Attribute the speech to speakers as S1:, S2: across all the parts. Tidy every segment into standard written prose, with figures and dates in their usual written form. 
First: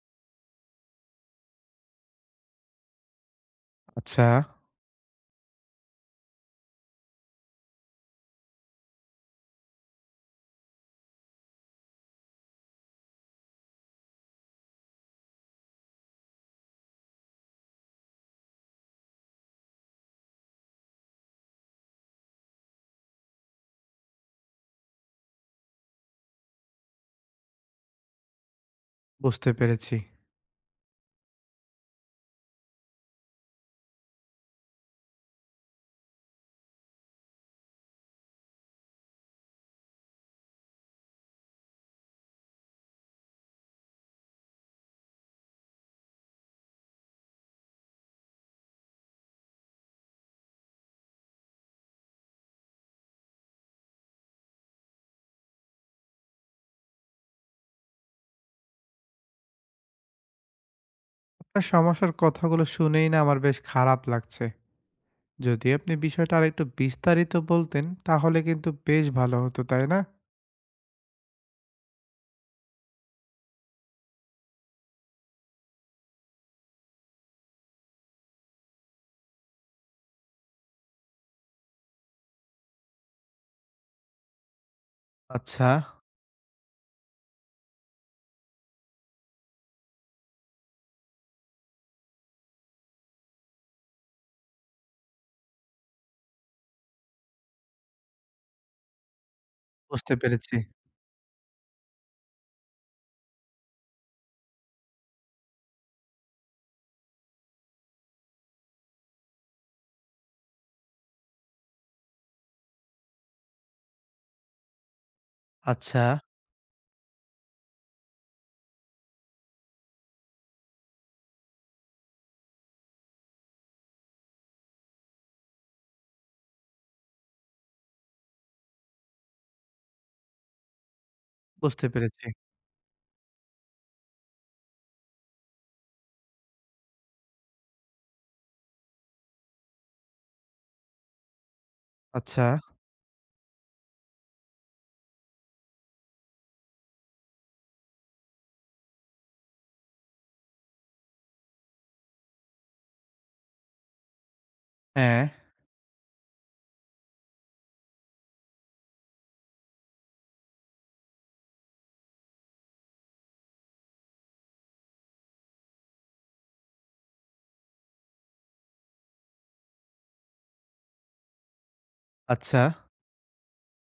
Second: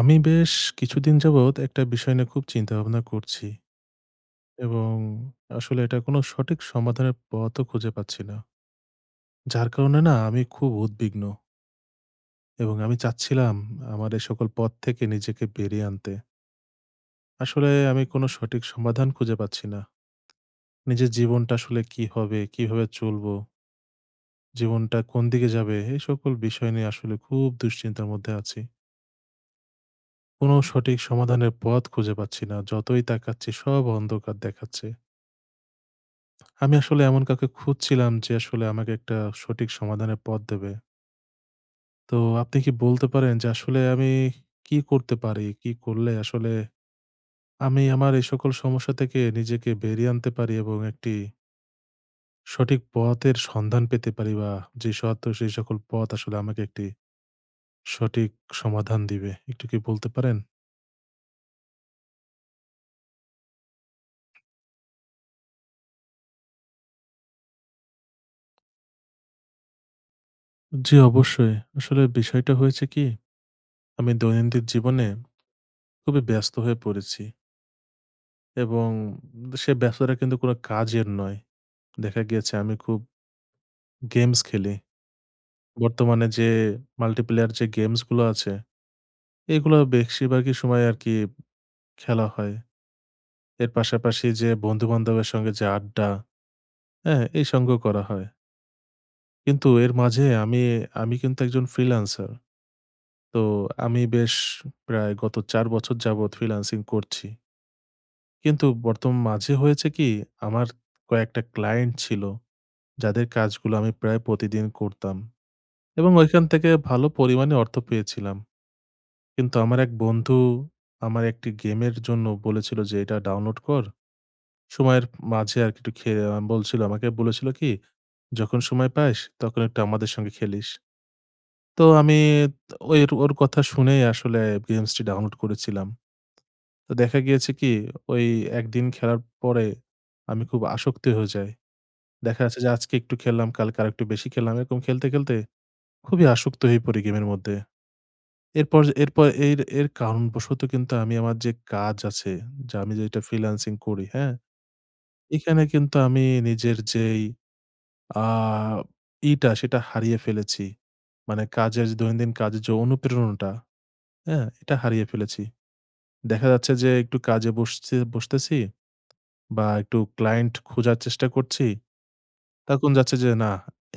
S1: আমি বেশ কিছুদিন যাবৎ একটা বিষয় নিয়ে খুব চিন্তা ভাবনা করছি
S2: আচ্ছা,
S1: এবং আসলে এটা কোনো সঠিক সমাধানের পথও খুঁজে পাচ্ছি না। যার কারণে না আমি খুব উদ্বিগ্ন এবং আমি চাচ্ছিলাম আমার এই সকল পথ থেকে নিজেকে বেরিয়ে আনতে। আসলে আমি কোনো সঠিক সমাধান খুঁজে পাচ্ছি না। নিজের জীবনটা আসলে কি হবে, কিভাবে চলবো, জীবনটা কোন দিকে যাবে এই সকল বিষয় নিয়ে আসলে খুব দুশ্চিন্তার মধ্যে আছি।
S2: বুঝতে পেরেছি।
S1: কোনো সঠিক সমাধানের পথ খুঁজে পাচ্ছি না। যতই তাকাচ্ছি সব অন্ধকার দেখাচ্ছে। আমি আসলে এমন কাউকে খুঁজছিলাম যে আসলে আমাকে একটা সঠিক সমাধানের পথ দেবে। তো আপনি কি বলতে পারেন যে আসলে আমি কি করতে পারি? কি করলে আসলে আমি আমার এই সকল সমস্যা থেকে নিজেকে বেরিয়ে আনতে পারি এবং একটি সঠিক পথের সন্ধান পেতে পারি বা যে সত্য সেই সকল পথ আসলে আমাকে একটি সঠিক সমাধান দিবে। একটু কি বলতে পারেন?
S2: আপনার সমস্যার কথাগুলো শুনেই না আমার বেশ খারাপ লাগছে। যদি আপনি বিষয়টা আরেকটু বিস্তারিত বলতেন তাহলে কিন্তু বেশ ভালো হতো, তাই না?
S1: জি, অবশ্যই। আসলে বিষয়টা হয়েছে কি? আমি দৈনন্দিন জীবনে খুবই ব্যস্ত হয়ে পড়েছি এবং সে ব্যস্ততা কিন্তু কোনো কাজের নয়। দেখা গিয়েছে আমি খুব গেমস খেলি।
S2: আচ্ছা,
S1: বর্তমানে যে মাল্টিপ্লেয়ার যে গেমস গুলো আছে, এগুলো বেশিরভাগই সময় আরকি খেলা হয়। এর পাশাপাশি যে বন্ধু-বান্ধবের সঙ্গে যে আড্ডা, হ্যাঁ? এই সঙ্গ করা হয়। কিন্তু এর
S2: বুঝতে
S1: মাঝে
S2: পেরেছি।
S1: আমি, আমি কিন্তু একজন ফ্রিল্যান্সার। তো আমি বেশ প্রায় গত ৪ বছর যাবৎ ফ্রিল্যান্সিং করছি। কিন্তু বর্তমান মাঝে হয়েছে কি? আমার কয়েকটা ক্লায়েন্ট ছিল, যাদের কাজগুলো আমি প্রায় প্রতিদিন করতাম
S2: আচ্ছা,
S1: এবং ওইখান থেকে ভালো পরিমাণে অর্থ পেয়েছিলাম। কিন্তু আমার এক বন্ধু আমার একটি গেমের জন্য বলেছিল যে এটা ডাউনলোড কর। সময়ের মাঝে আরকি একটু খে বলছিল আমাকে বলেছিল কি, "যখন সময় পাস তখন একটু আমাদের সঙ্গে খেলিস।" তো
S2: বুঝতে
S1: আমি
S2: পেরেছি।
S1: ওর কথা শুনেই আসলে গেমসটি ডাউনলোড করেছিলাম। তো দেখা গিয়েছে কি ওই একদিন খেলার পরে আমি খুব আসক্ত হয়ে যাই। দেখা
S2: আচ্ছা,
S1: যাচ্ছে যে আজকে একটু খেললাম, কালকে আরেকটু বেশি খেললাম। এরকম খেলতে, খেলতে খুবই আসক্ত হয়ে পড়ি গেমের মধ্যে। এরপর এরপর এর এর কারণবশত কিন্তু আমি আমার যে কাজ আছে, যে আমি যেটা ফ্রিল্যান্সিং করি, হ্যাঁ?
S2: হ্যাঁ,
S1: এখানে কিন্তু আমি নিজের যেই আ ইটা সেটা হারিয়ে ফেলেছি। মানে কাজের দৈনন্দিন কাজের যে অনুপ্রেরণাটা, হ্যাঁ? এটা হারিয়ে ফেলেছি। দেখা যাচ্ছে যে একটু কাজে বসছি বসতেছি বা একটু ক্লায়েন্ট খোঁজার চেষ্টা করছি।
S2: আচ্ছা,
S1: তখন যাচ্ছে যে না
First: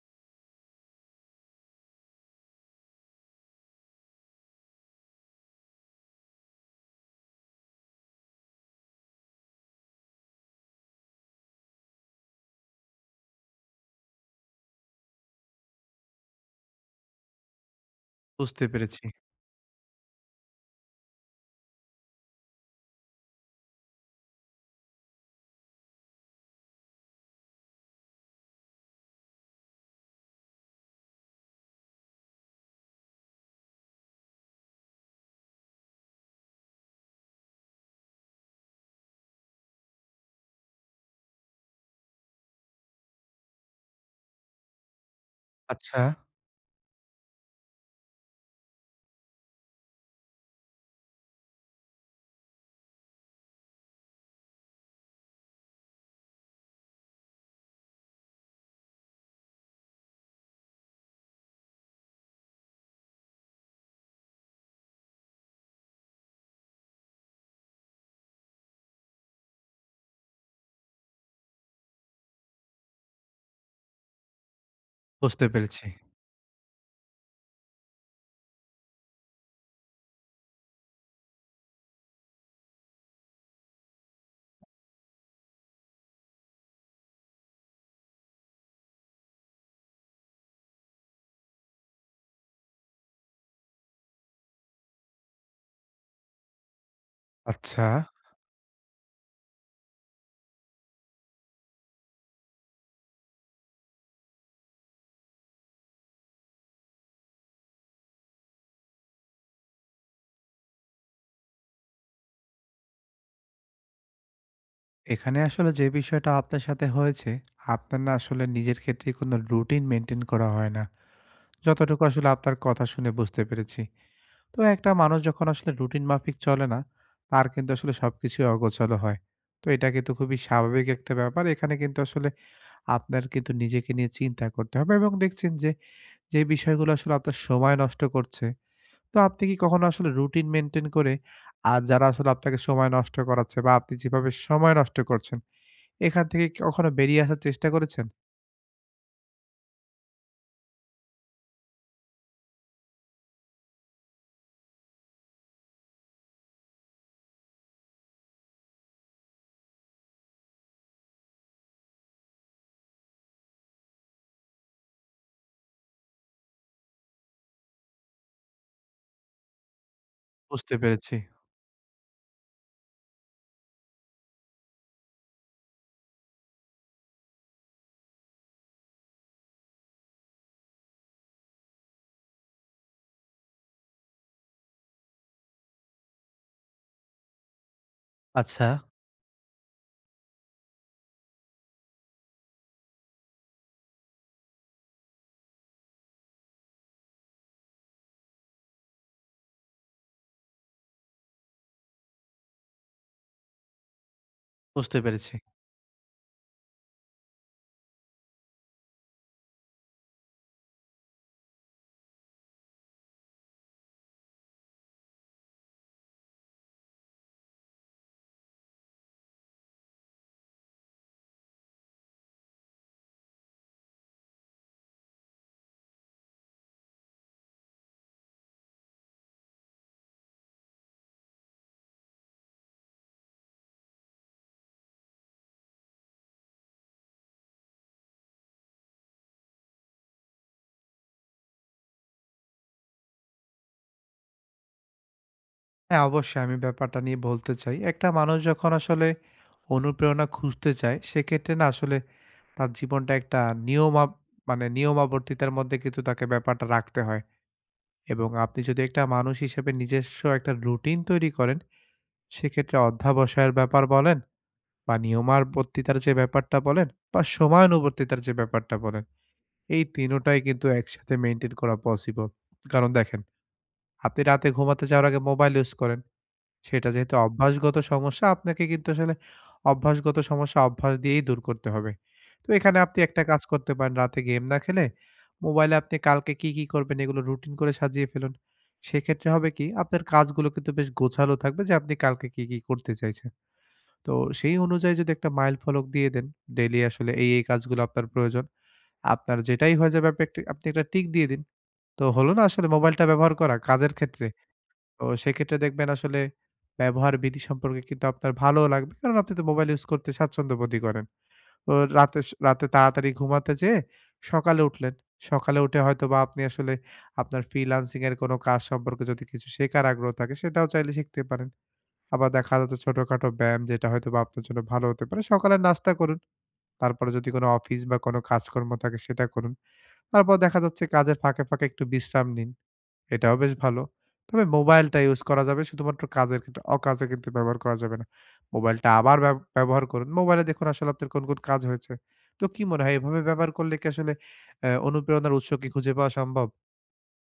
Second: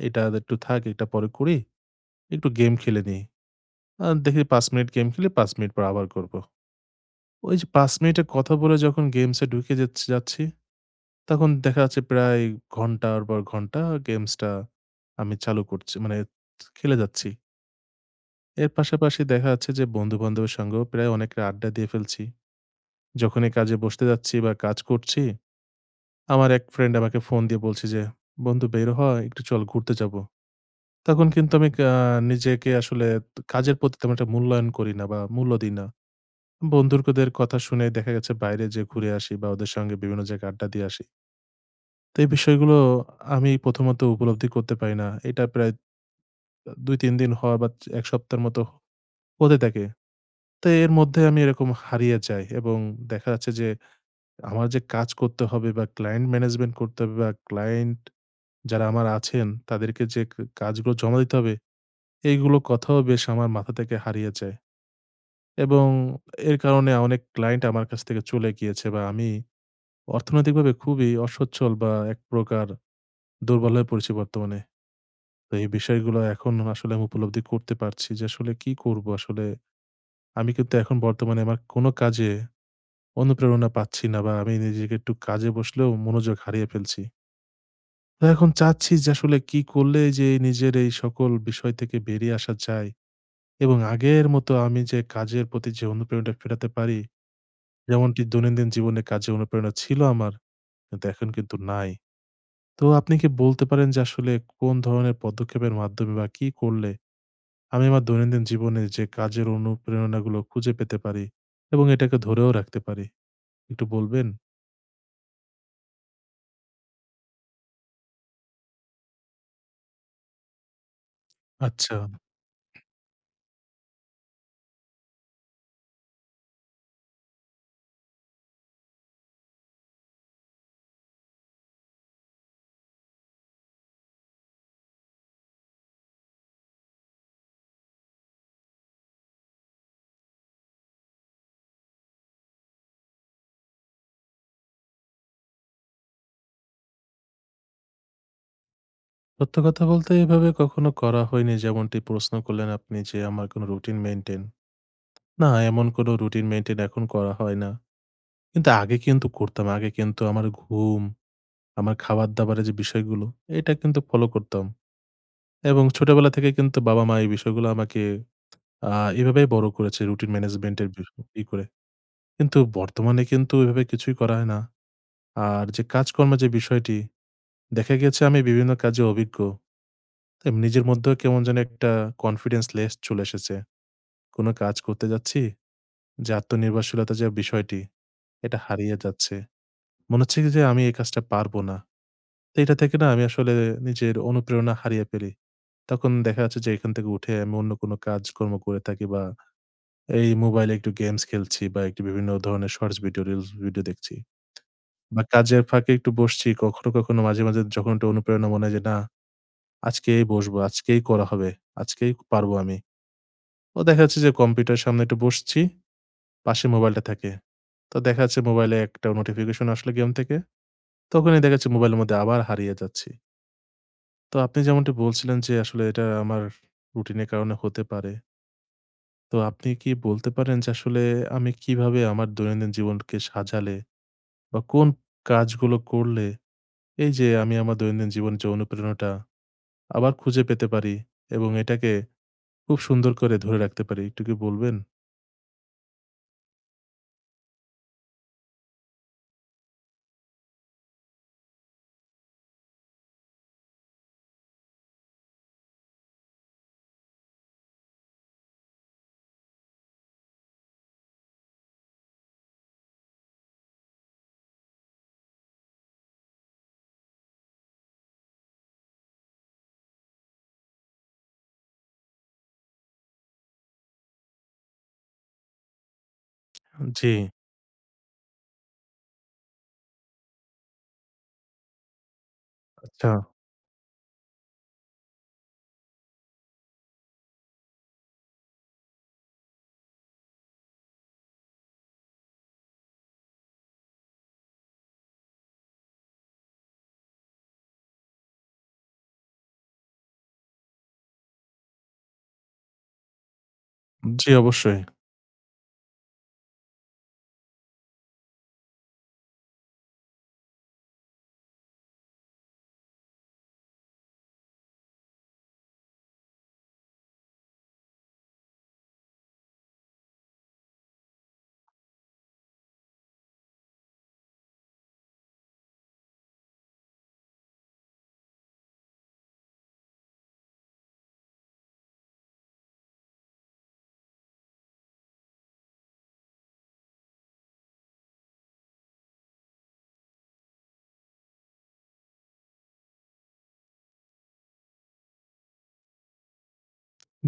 S1: এটা একটু থাক, এটা পরে করি। একটু গেম খেলে নিই। দেখি ৫ মিনিট গেম খেলি, ৫ মিনিট পর আবার করব। ওই যে ৫ মিনিটের কথা বলে যখন গেমসে ঢুকে যাচ্ছি যাচ্ছি, তখন দেখা যাচ্ছে প্রায় ঘন্টার পর ঘন্টা গেমসটা আমি চালু করছি মানে খেলে যাচ্ছি।
S2: বুঝতে
S1: এর
S2: পেরেছি।
S1: পাশাপাশি দেখা যাচ্ছে যে বন্ধু-বান্ধবের সঙ্গেও প্রায় অনেক আড্ডা দিয়ে ফেলছি। যখনই কাজে বসতে যাচ্ছি বা কাজ করছি, আমার এক ফ্রেন্ড আমাকে ফোন দিয়ে বলছে যে, "বন্ধু বের হ, একটু চল ঘুরতে যাবো।" তখন কিন্তু আমি নিজেকে আসলে কাজের প্রতি তেমন একটা মূল্যায়ন করি না বা মূল্য দিই না। বন্ধুদের কথা শুনে দেখা গেছে বাইরে যে ঘুরে আসি বা ওদের সঙ্গে বিভিন্ন জায়গায় আড্ডা দিয়ে আসি। তো এই বিষয়গুলো আমি প্রথমত উপলব্ধি করতে পারি না। এটা প্রায়
S2: আচ্ছা,
S1: ২-৩ দিন হওয়া বা ১ সপ্তাহের মতো হতে থাকে। তো এর মধ্যে আমি এরকম হারিয়ে যাই এবং দেখা যাচ্ছে যে আমার যে কাজ করতে হবে বা ক্লায়েন্ট ম্যানেজমেন্ট করতে হবে বা ক্লায়েন্ট যারা আমার আছেন তাদেরকে যে কাজগুলো জমা দিতে হবে, এইগুলো কথাও বেশ আমার মাথা থেকে হারিয়ে যায় এবং এর কারণে অনেক ক্লায়েন্ট আমার কাছ থেকে চলে গিয়েছে বা আমি অর্থনৈতিকভাবে খুবই অসচ্ছল বা এক প্রকার দুর্বল হয়ে পড়েছি বর্তমানে।
S2: বুঝতে
S1: তো এই
S2: পেরেছি।
S1: বিষয়গুলো এখন আসলে আমি উপলব্ধি করতে পারছি যে আসলে কি করব আসলে? আমি কিন্তু এখন বর্তমানে আমার কোনো কাজে অনুপ্রেরণা পাচ্ছি না বা আমি নিজেকে একটু কাজে বসলেও মনোযোগ হারিয়ে ফেলছি। তো এখন চাচ্ছি যে আসলে কি করলে যে নিজের এই সকল বিষয় থেকে বেরিয়ে আসা যায় এবং আগের মতো আমি যে কাজের প্রতি যে অনুপ্রেরণাটা ফেরাতে পারি,
S2: আচ্ছা,
S1: যেমনটি দৈনন্দিন জীবনে কাজে অনুপ্রেরণা ছিল আমার, কিন্তু এখন কিন্তু নাই। তো আপনি কি বলতে পারেন যে আসলে কোন ধরনের পদক্ষেপের মাধ্যমে বা কি করলে আমি আমার দৈনন্দিন জীবনে যে কাজের অনুপ্রেরণাগুলো খুঁজে পেতে পারি এবং এটাকে ধরেও রাখতে পারি? একটু বলবেন?
S2: এখানে আসলে যে বিষয়টা আপনার সাথে হয়েছে, আপনার না আসলে নিজের ক্ষেত্রে কোনো রুটিন মেইনটেইন করা হয় না।
S1: আচ্ছা।
S2: যতটুকু আসলে আপনার কথা শুনে বুঝতে পেরেছি। তো একটা মানুষ যখন আসলে রুটিন মাফিক চলে না, তার কিন্তু আসলে সবকিছুই অগোছালো হয়। তো এটা কিন্তু খুবই স্বাভাবিক একটা ব্যাপার। এখানে কিন্তু আসলে আপনার কিন্তু নিজেকে নিয়ে চিন্তা করতে হবে এবং দেখছেন যে, যে বিষয়গুলো আসলে আপনার সময় নষ্ট করছে, তো আপনি কি কখনো আসলে রুটিন মেইনটেইন করে আর যারা আসলে আপনাকে সময় নষ্ট করাচ্ছে বা আপনি যেভাবে সময় নষ্ট করছেন, এখান থেকে কি কখনো বেরিয়ে আসার চেষ্টা করেছেন?
S1: সত্য কথা বলতে এভাবে কখনো করা হয়নি যেমনটি প্রশ্ন করলেন আপনি যে আমার কোনো রুটিন মেইনটেইন। না, এমন কোনো রুটিন মেইনটেইন এখন করা হয় না। কিন্তু আগে কিন্তু করতাম। আগে কিন্তু আমার ঘুম, আমার খাবার-দাবারের যে বিষয়গুলো, এটা কিন্তু ফলো করতাম। এবং ছোটবেলা থেকে কিন্তু বাবা-মা এই বিষয়গুলো আমাকে আ এভাবেই বড় করেছে রুটিন
S2: বুঝতে
S1: ম্যানেজমেন্টের
S2: পেরেছি।
S1: ই করে। কিন্তু বর্তমানে কিন্তু এভাবে কিছুই করা হয় না। আর যে কাজকর্মের যে বিষয়টি, দেখা গিয়েছে আমি বিভিন্ন কাজে অভিজ্ঞ। তাই নিজের মধ্যেও কেমন যেন একটা কনফিডেন্স লেস চলে এসেছে। কোনো কাজ করতে যাচ্ছি, যে আত্মনির্ভরশীলতা যে বিষয়টি, এটা
S2: আচ্ছা,
S1: হারিয়ে যাচ্ছে। মনে হচ্ছে কি যে আমি এই কাজটা পারবো না। তো এটা থেকে না আমি আসলে নিজের অনুপ্রেরণা হারিয়ে ফেলি। তখন দেখা যাচ্ছে যে এখান থেকে উঠে আমি অন্য কোনো কাজকর্ম করে থাকি বা এই মোবাইলে একটু গেমস খেলছি বা একটু বিভিন্ন ধরনের শর্টস ভিডিও, রিলস ভিডিও দেখছি।
S2: বুঝতে
S1: বা
S2: পেরেছি।
S1: কাজের ফাঁকে একটু বসছি। কখনো, কখনো মাঝে, মাঝে যখন একটু অনুপ্রেরণা মনে হয় যে, "না, আজকেই বসবো, আজকেই করা হবে, আজকেই পারবো আমি।" তো দেখা যাচ্ছে যে কম্পিউটারের সামনে একটু বসছি, পাশে মোবাইলটা থাকে। তো দেখা যাচ্ছে মোবাইলে একটা নোটিফিকেশন আসলো গেম থেকে। তখনই দেখা যাচ্ছে মোবাইলের মধ্যে আবার হারিয়ে যাচ্ছি। তো আপনি যেমনটি বলছিলেন যে আসলে এটা আমার রুটিনের কারণে হতে পারে। তো আপনি কি বলতে পারেন যে আসলে আমি কিভাবে আমার দৈনন্দিন জীবনকে সাজালে বা কোন কাজগুলো করলে এই যে আমি আমার দৈনন্দিন জীবনে যে অনুপ্রেরণাটা আবার খুঁজে পেতে পারি এবং এটাকে খুব সুন্দর করে ধরে রাখতে পারি, একটু কি বলবেন?
S2: হ্যাঁ, অবশ্যই আমি ব্যাপারটা নিয়ে বলতে চাই। একটা মানুষ যখন আসলে অনুপ্রেরণা খুঁজতে চায়, সেক্ষেত্রে না আসলে তার জীবনটা একটা নিয়মা মানে নিয়মাবর্তিতার মধ্যে কিন্তু তাকে ব্যাপারটা রাখতে হয়। এবং আপনি যদি একটা মানুষ হিসেবে নিজস্ব একটা রুটিন তৈরি করেন, সেক্ষেত্রে অধ্যাবসায়ের ব্যাপার বলেন বা নিয়মাবর্তিতার যে ব্যাপারটা বলেন বা সময়ানুবর্তিতার যে ব্যাপারটা বলেন, এই ৩ টাই কিন্তু একসাথে মেইনটেইন করা পসিবল। কারণ দেখেন, আপনি রাতে ঘুমাতে যাওয়ার আগে মোবাইল ইউজ করেন। সেটা
S1: জি।
S2: যেহেতু অভ্যাসগত সমস্যা, আপনাকে কিন্তু আসলে অভ্যাসগত সমস্যা অভ্যাস দিয়েই দূর করতে হবে। তো এখানে আপনি
S1: আচ্ছা,
S2: একটা কাজ করতে পারেন, রাতে গেম না খেলে মোবাইলে আপনি কালকে কি, কি করবেন এগুলো রুটিন করে সাজিয়ে ফেলুন। সেক্ষেত্রে হবে কি আপনার কাজগুলো কিন্তু বেশ গোছালো থাকবে যে আপনি কালকে কি, কি করতে চাইছেন। তো সেই অনুযায়ী যদি একটা মাইল ফলক দিয়ে দেন, ডেইলি আসলে এই, এই কাজগুলো আপনার প্রয়োজন। আপনার যেটাই হয়ে যাবে আপনি একটা আপনি একটা টিক দিয়ে দিন। তো হলো না আসলে মোবাইলটা ব্যবহার করা কাজের ক্ষেত্রে?
S1: জি অবশ্যই।
S2: তো সেক্ষেত্রে দেখবেন আসলে ব্যবহার বিধি সম্পর্কে কিন্তু আপনার ভালোও লাগবে। কারণ আপনি তো মোবাইল ইউজ করতে স্বাচ্ছন্দ্যবোধই করেন। তো রাতে তাড়াতাড়ি ঘুমাতে যেয়ে সকালে উঠলেন। সকালে উঠে হয়তোবা আপনি আসলে আপনার ফ্রিল্যান্সিং এর কোনো কাজ সম্পর্কে যদি কিছু শেখার আগ্রহ থাকে সেটাও চাইলে শিখতে পারেন। আবার দেখা যাচ্ছে ছোটখাটো ব্যায়াম যেটা হয়তোবা আপনার জন্য ভালো হতে পারে। সকালে নাস্তা করুন। তারপরে যদি কোনো অফিস বা কোনো কাজকর্ম থাকে সেটা করুন। তারপর দেখা যাচ্ছে কাজের ফাঁকে, ফাঁকে একটু বিশ্রাম নিন। এটাও বেশ ভালো। তবে মোবাইলটা ইউজ করা যাবে শুধুমাত্র কাজের ক্ষেত্রে, অকাজে কিন্তু ব্যবহার করা যাবে না। মোবাইলটা আবার ব্যবহার করুন। মোবাইলে দেখুন আসলে আপনার কোন, কোন কাজ হয়েছে। তো কি মনে হয় এভাবে ব্যবহার করলে কি আসলে অনুপ্রেরণার উৎস কি খুঁজে পাওয়া সম্ভব?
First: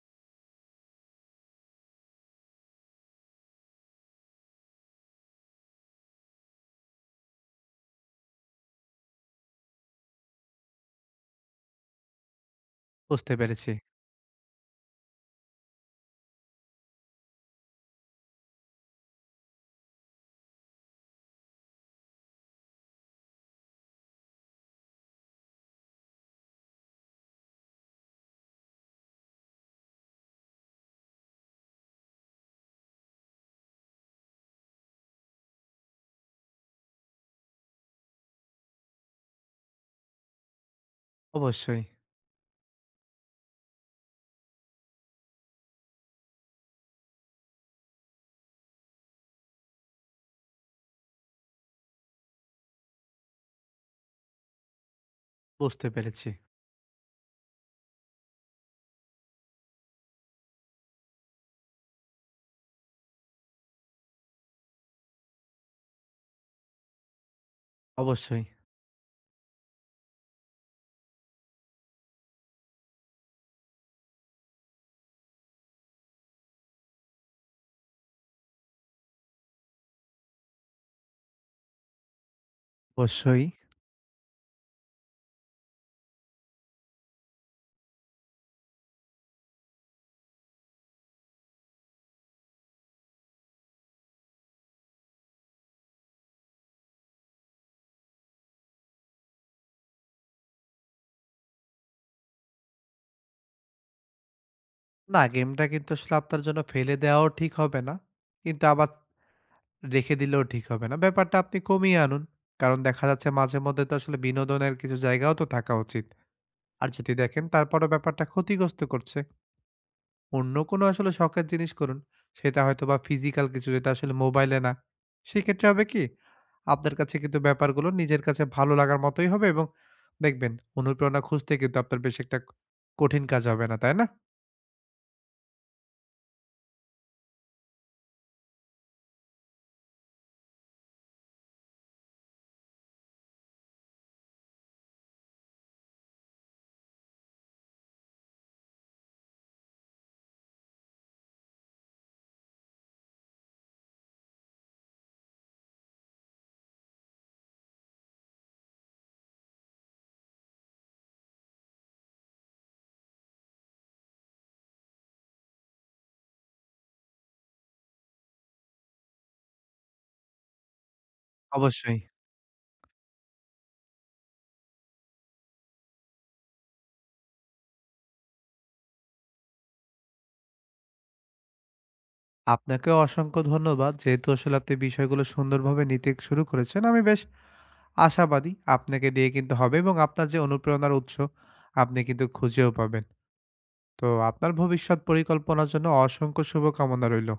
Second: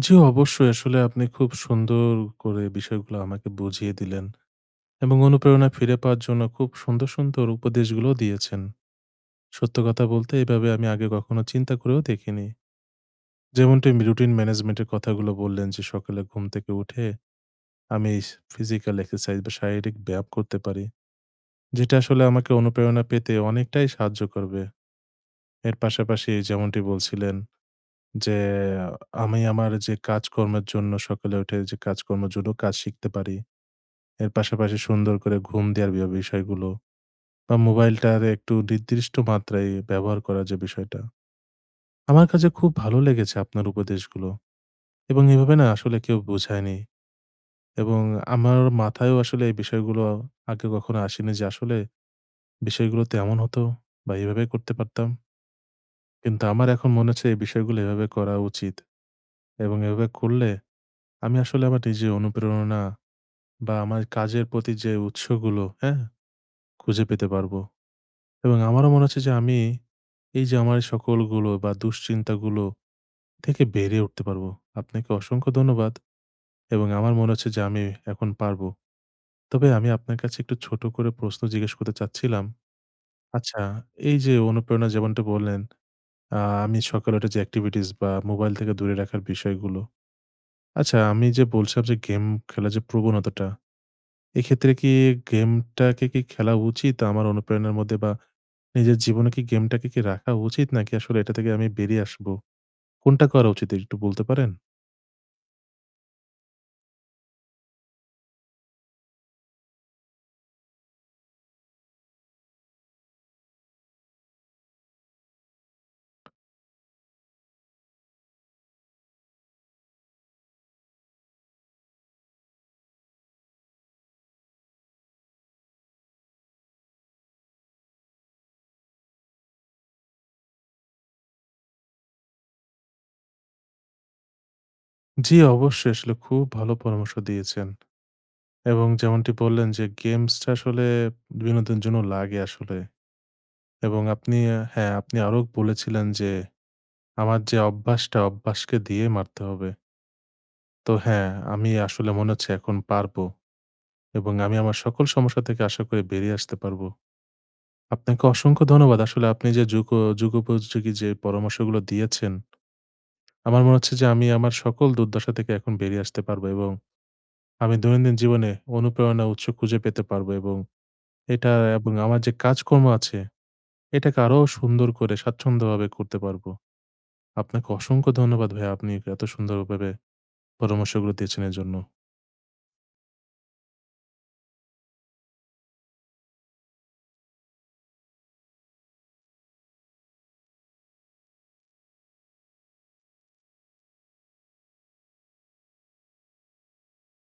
S1: আসলে আপনি খুব সুন্দর করে বিষয়গুলো আমাকে বুঝিয়ে দিলেন এবং অনুপ্রেরণা ফিরে পাওয়ার জন্য খুব সুন্দর, সুন্দর উপদেশগুলোও দিয়েছেন। সত্য কথা বলতে এভাবে আমি আগে কখনো চিন্তা করেও দেখিনি।
S2: বুঝতে পেরেছি।
S1: যেমনটি রুটিন ম্যানেজমেন্ট এর কথাগুলো বললেন যে সকালে ঘুম থেকে উঠে আমি ফিজিক্যাল এক্সারসাইজ বা শারীরিক ব্যায়াম করতে পারি। যেটা আসলে আমাকে অনুপ্রেরণা পেতে অনেকটাই সাহায্য করবে। এর পাশাপাশি যেমনটি বলছিলেন যে, আমি আমার যে কাজকর্মের জন্য সকালে উঠে যে কাজকর্মের জন্য কাজ শিখতে পারি। এর পাশাপাশি সুন্দর করে ঘুম দেওয়ার বিষয়গুলো বা মোবাইলটার একটু নির্দিষ্ট মাত্রায় ব্যবহার করার যে বিষয়টা।
S2: অবশ্যই,
S1: আমার কাছে খুব ভালো লেগেছে আপনার উপদেশগুলো এবং এভাবে না আসলে কেউ বোঝায়নি এবং আমার মাথায়ও আসলে এই বিষয়গুলো আগে কখনো আসেনি যে আসলে বিষয়গুলো তো এমন হতো বা এভাবে করতে পারতাম।
S2: বুঝতে পেরেছি।
S1: কিন্তু আমার এখন মনে হচ্ছে এই বিষয়গুলো এভাবে করা উচিত এবং এভাবে করলে আমি আসলে আমার নিজের অনুপ্রেরণা বা আমার কাজের প্রতি যে উৎসগুলো, হ্যাঁ? খুঁজে পেতে পারবো
S2: অবশ্যই,
S1: এবং আমারও মনে হচ্ছে যে আমি এই যে আমার সকলগুলো বা দুশ্চিন্তাগুলো থেকে বেরিয়ে উঠতে পারবো। আপনাকে অসংখ্য ধন্যবাদ এবং আমার মনে হচ্ছে যে আমি এখন পারবো। তবে আমি আপনার কাছে একটু ছোট করে প্রশ্ন জিজ্ঞেস করতে চাচ্ছিলাম।
S2: অবশ্যই।
S1: আচ্ছা, এই যে অনুপ্রেরণা যেমনটা বললেন আ আমি সকালে উঠে যে activities বা মোবাইল থেকে দূরে রাখার বিষয়গুলো। আচ্ছা আমি যে বলছিলাম যে গেম খেলার যে প্রবণতাটা, এক্ষেত্রে কি গেমটাকে কি খেলা উচিত আমার অনুপ্রেরণার মধ্যে বা নিজের জীবনে কি গেমটাকে কি রাখা উচিত নাকি আসলে এটা থেকে আমি বেরিয়ে আসবো? কোনটা করা উচিত একটু বলতে পারেন?
S2: না, গেমটা কিন্তু আসলে আপনার জন্য ফেলে দেওয়াও ঠিক হবে না। কিন্তু আবার রেখে দিলেও ঠিক হবে না। ব্যাপারটা আপনি কমিয়ে আনুন। কারণ দেখা যাচ্ছে মাঝে মধ্যে তো আসলে বিনোদনের কিছু জায়গাও তো থাকা উচিত। আর যদি দেখেন তারপরও ব্যাপারটা ক্ষতিগ্রস্ত করছে, অন্য কোনো আসলে শখের জিনিস করুন। সেটা হয়তোবা ফিজিক্যাল কিছু যেটা আসলে মোবাইলে না। সেক্ষেত্রে হবে কি? আপনার কাছে কিন্তু ব্যাপারগুলো নিজের কাছে ভালো লাগার মতোই হবে এবং দেখবেন অনুপ্রেরণা খুঁজতে কিন্তু আপনার বেশ একটা কঠিন কাজ হবে না, তাই না?
S1: জি, অবশ্যই আসলে খুব ভালো পরামর্শ দিয়েছেন। এবং যেমনটি বললেন যে গেমসটা আসলে বিনোদনের জন্য লাগে আসলে। এবং আপনি হ্যাঁ, আপনি আরো বলেছিলেন যে আমার যে অভ্যাসটা, অভ্যাসকে দিয়ে মারতে হবে। তো হ্যাঁ, আমি আসলে মনে হচ্ছে এখন পারবো এবং আমি আমার সকল সমস্যা থেকে আশা করি বেরিয়ে আসতে পারবো। আপনাকে অসংখ্য ধন্যবাদ। আসলে আপনি যে যুগ ও যুগোপযোগী যে পরামর্শগুলো দিয়েছেন, আমার মনে হচ্ছে যে আমি আমার সকল দুর্দশা থেকে এখন বেরিয়ে আসতে পারবো এবং আমি দৈনন্দিন জীবনে অনুপ্রেরণার উৎস খুঁজে পেতে পারবো এবং এটা এবং
S2: অবশ্যই।
S1: আমার যে কাজকর্ম আছে, এটাকে আরো সুন্দর করে স্বাচ্ছন্দ্যভাবে করতে পারবো। আপনাকে অসংখ্য ধন্যবাদ ভাইয়া, আপনি এত সুন্দরভাবে পরামর্শগুলো দিয়েছেন এর জন্য।
S2: আপনাকেও অসংখ্য ধন্যবাদ। যেহেতু আসলে আপনি বিষয়গুলো সুন্দরভাবে নিতে শুরু করেছেন, আমি বেশ আশাবাদী আপনাকে দিয়ে কিন্তু হবে এবং আপনার যে অনুপ্রেরণার উৎস আপনি কিন্তু খুঁজেও পাবেন। তো আপনার ভবিষ্যৎ পরিকল্পনার জন্য অসংখ্য শুভকামনা রইল।